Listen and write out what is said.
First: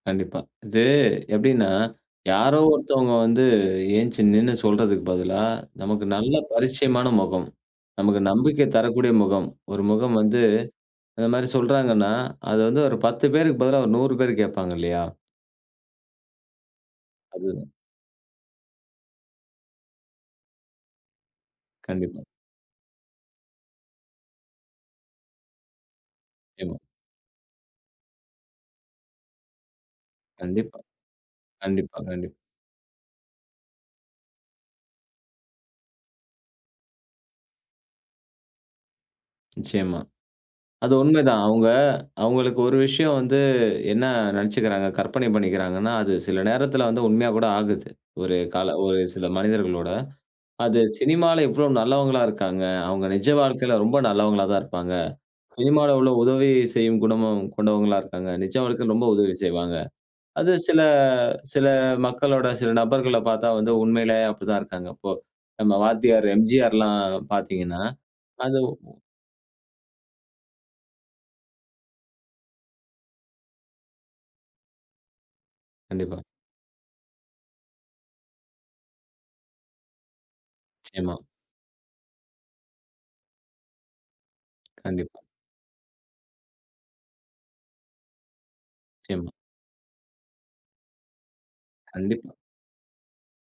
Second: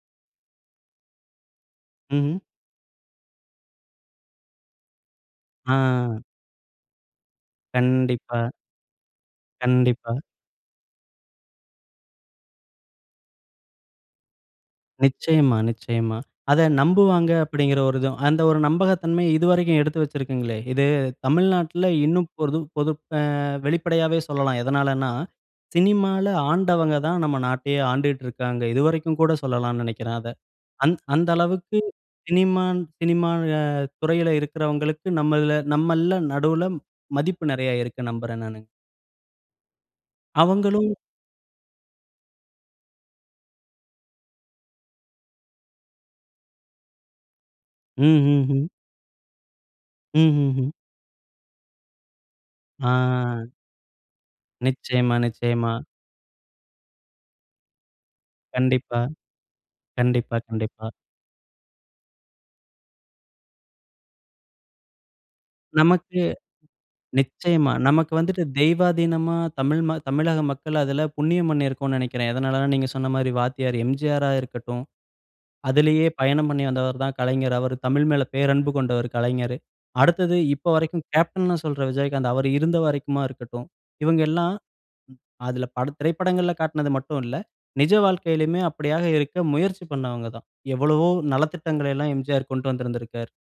கண்டிப்பா. இது எப்டின்னா ம்ஹ்ம். யாரோ ஒருத்தவங்க வந்து எந்திச்சி நின்னு சொல்றதுக்கு பதிலா, நமக்கு ஆ. நல்ல பரிச்சயமான முகம், நமக்கு கண்டிப்பா நம்பிக்கை தரக்கூடிய முகம், ஒரு கண்டிப்பா. முகம் வந்து இந்த மாரி சொல்றாங்கன்னா அது வந்து ஒரு 10 பேருக்கு பதிலா ஒரு 100 பேர் கேட்பாங்க இல்லையா? நிச்சியமா, நிச்சியமா. அத நம்புவாங்க அதேதான். அப்டிங்கிற ஒரு இதும். அந்த ஒரு நம்பகத்தன்மையை இதுவரைக்கும் எடுத்து வச்சிருக்கீங்களே! இது தமிழ்நாட்ல கண்டிப்பா. இன்னும் பொருதும் பொது ஆ வெளிப்படையாவே சொல்லலாம். எதனாலன்னா, சினிமால நிச்சியமா. ஆண்டவங்க தான் நம்ம நாட்டையே ஆண்டுட்டு இருக்காங்க. இதுவரைக்கும் கூட சொல்லலாம்னு நெனைக்கிறேன் அத. கண்டிப்பா, அந் அந்த அளவுக்கு கண்டிப்பா, கண்டிப்பா. சினிமா சினிமா துறையில இருக்கிறவங்களுக்கு நம்மள்ல நம்மள்ல நடுல மதிப்பு நெறைய இருக்குன்னு நம்புறேன் நானு. நிச்சியமா அவங்களும் அது உண்மைதான். அவுங்க அவுங்களுக்கு ஒரு விஷயம் வந்து என்ன நெனைச்சுக்கிறாங்க, கற்பனை பண்ணிக்கிறாங்கன்னா அது சில நேரத்துல வந்து உண்மையா கூட ஆகுது. ம், ஒரு ம், ம். காலம் ஒரு சில மனிதர்களோட ம், ம், ம். அது சினிமால எவ்வளோ நல்லவங்களா இருக்காங்க, அவங்க நிஜ ஆ. வாழ்க்கையில ரொம்ப நல்லவங்களா தான் இருப்பாங்க. நிச்சியமா, நிச்சியமா. சினிமால உள்ள உதவி செய்யும் குணமும் கொண்டவங்களா இருக்காங்க. நிஜ வாழ்க்கையில கண்டிப்பா. ரொம்ப உதவி செய்வாங்க. கண்டிப்பா, அது சில கண்டிப்பா. சில மக்களோட சில நபர்கள பார்த்தா வந்து உண்மையிலேயே அப்டிதான் இருக்காங்க அப்போ. நம்ம நமக்கு வாத்தியார் எம்ஜிஆர்லாம் நிச்சியமா. பார்த்தீங்கன்னா நமக்கு வந்துட்டு அது தெய்வாதீனமா தமிழ் ம தமிழக மக்கள் அதில புண்ணியம் பண்ணியிருக்கோம்னு நெனைக்கிறேன். எதனாலனா நீங்க சொன்ன மாரி வாத்தியார் எம்ஜிஆரா இருக்கட்டும். அதிலேயே கண்டிப்பா. பயணம் பண்ணி வந்தவர் தான் கலைஞர். அவர் தமிழ் மேல பேரன்பு கொண்டவர் கலைஞர். அடுத்தது இப்போ வரைக்கும் நிச்சியமா. கேப்டன்னு சொல்ற விஜயகாந்த், அவர் இருந்த வரைக்குமா இருக்கட்டும். இவங்க எல்லாம் கண்டிப்பா. அதுல பல திரைப்படங்கள்ல காட்டுனது மட்டும் இல்ல. நிஜ வாழ்க்கையிலுமே அப்டியாக நிச்சியமா. இருக்க முயற்சி பண்ணவங்க தான். எவ்வளவோ நலத்திட்டங்களை எல்லாம் கண்டிப்பா. எம்ஜிஆர் கொண்டு வந்திருந்திருக்கார்.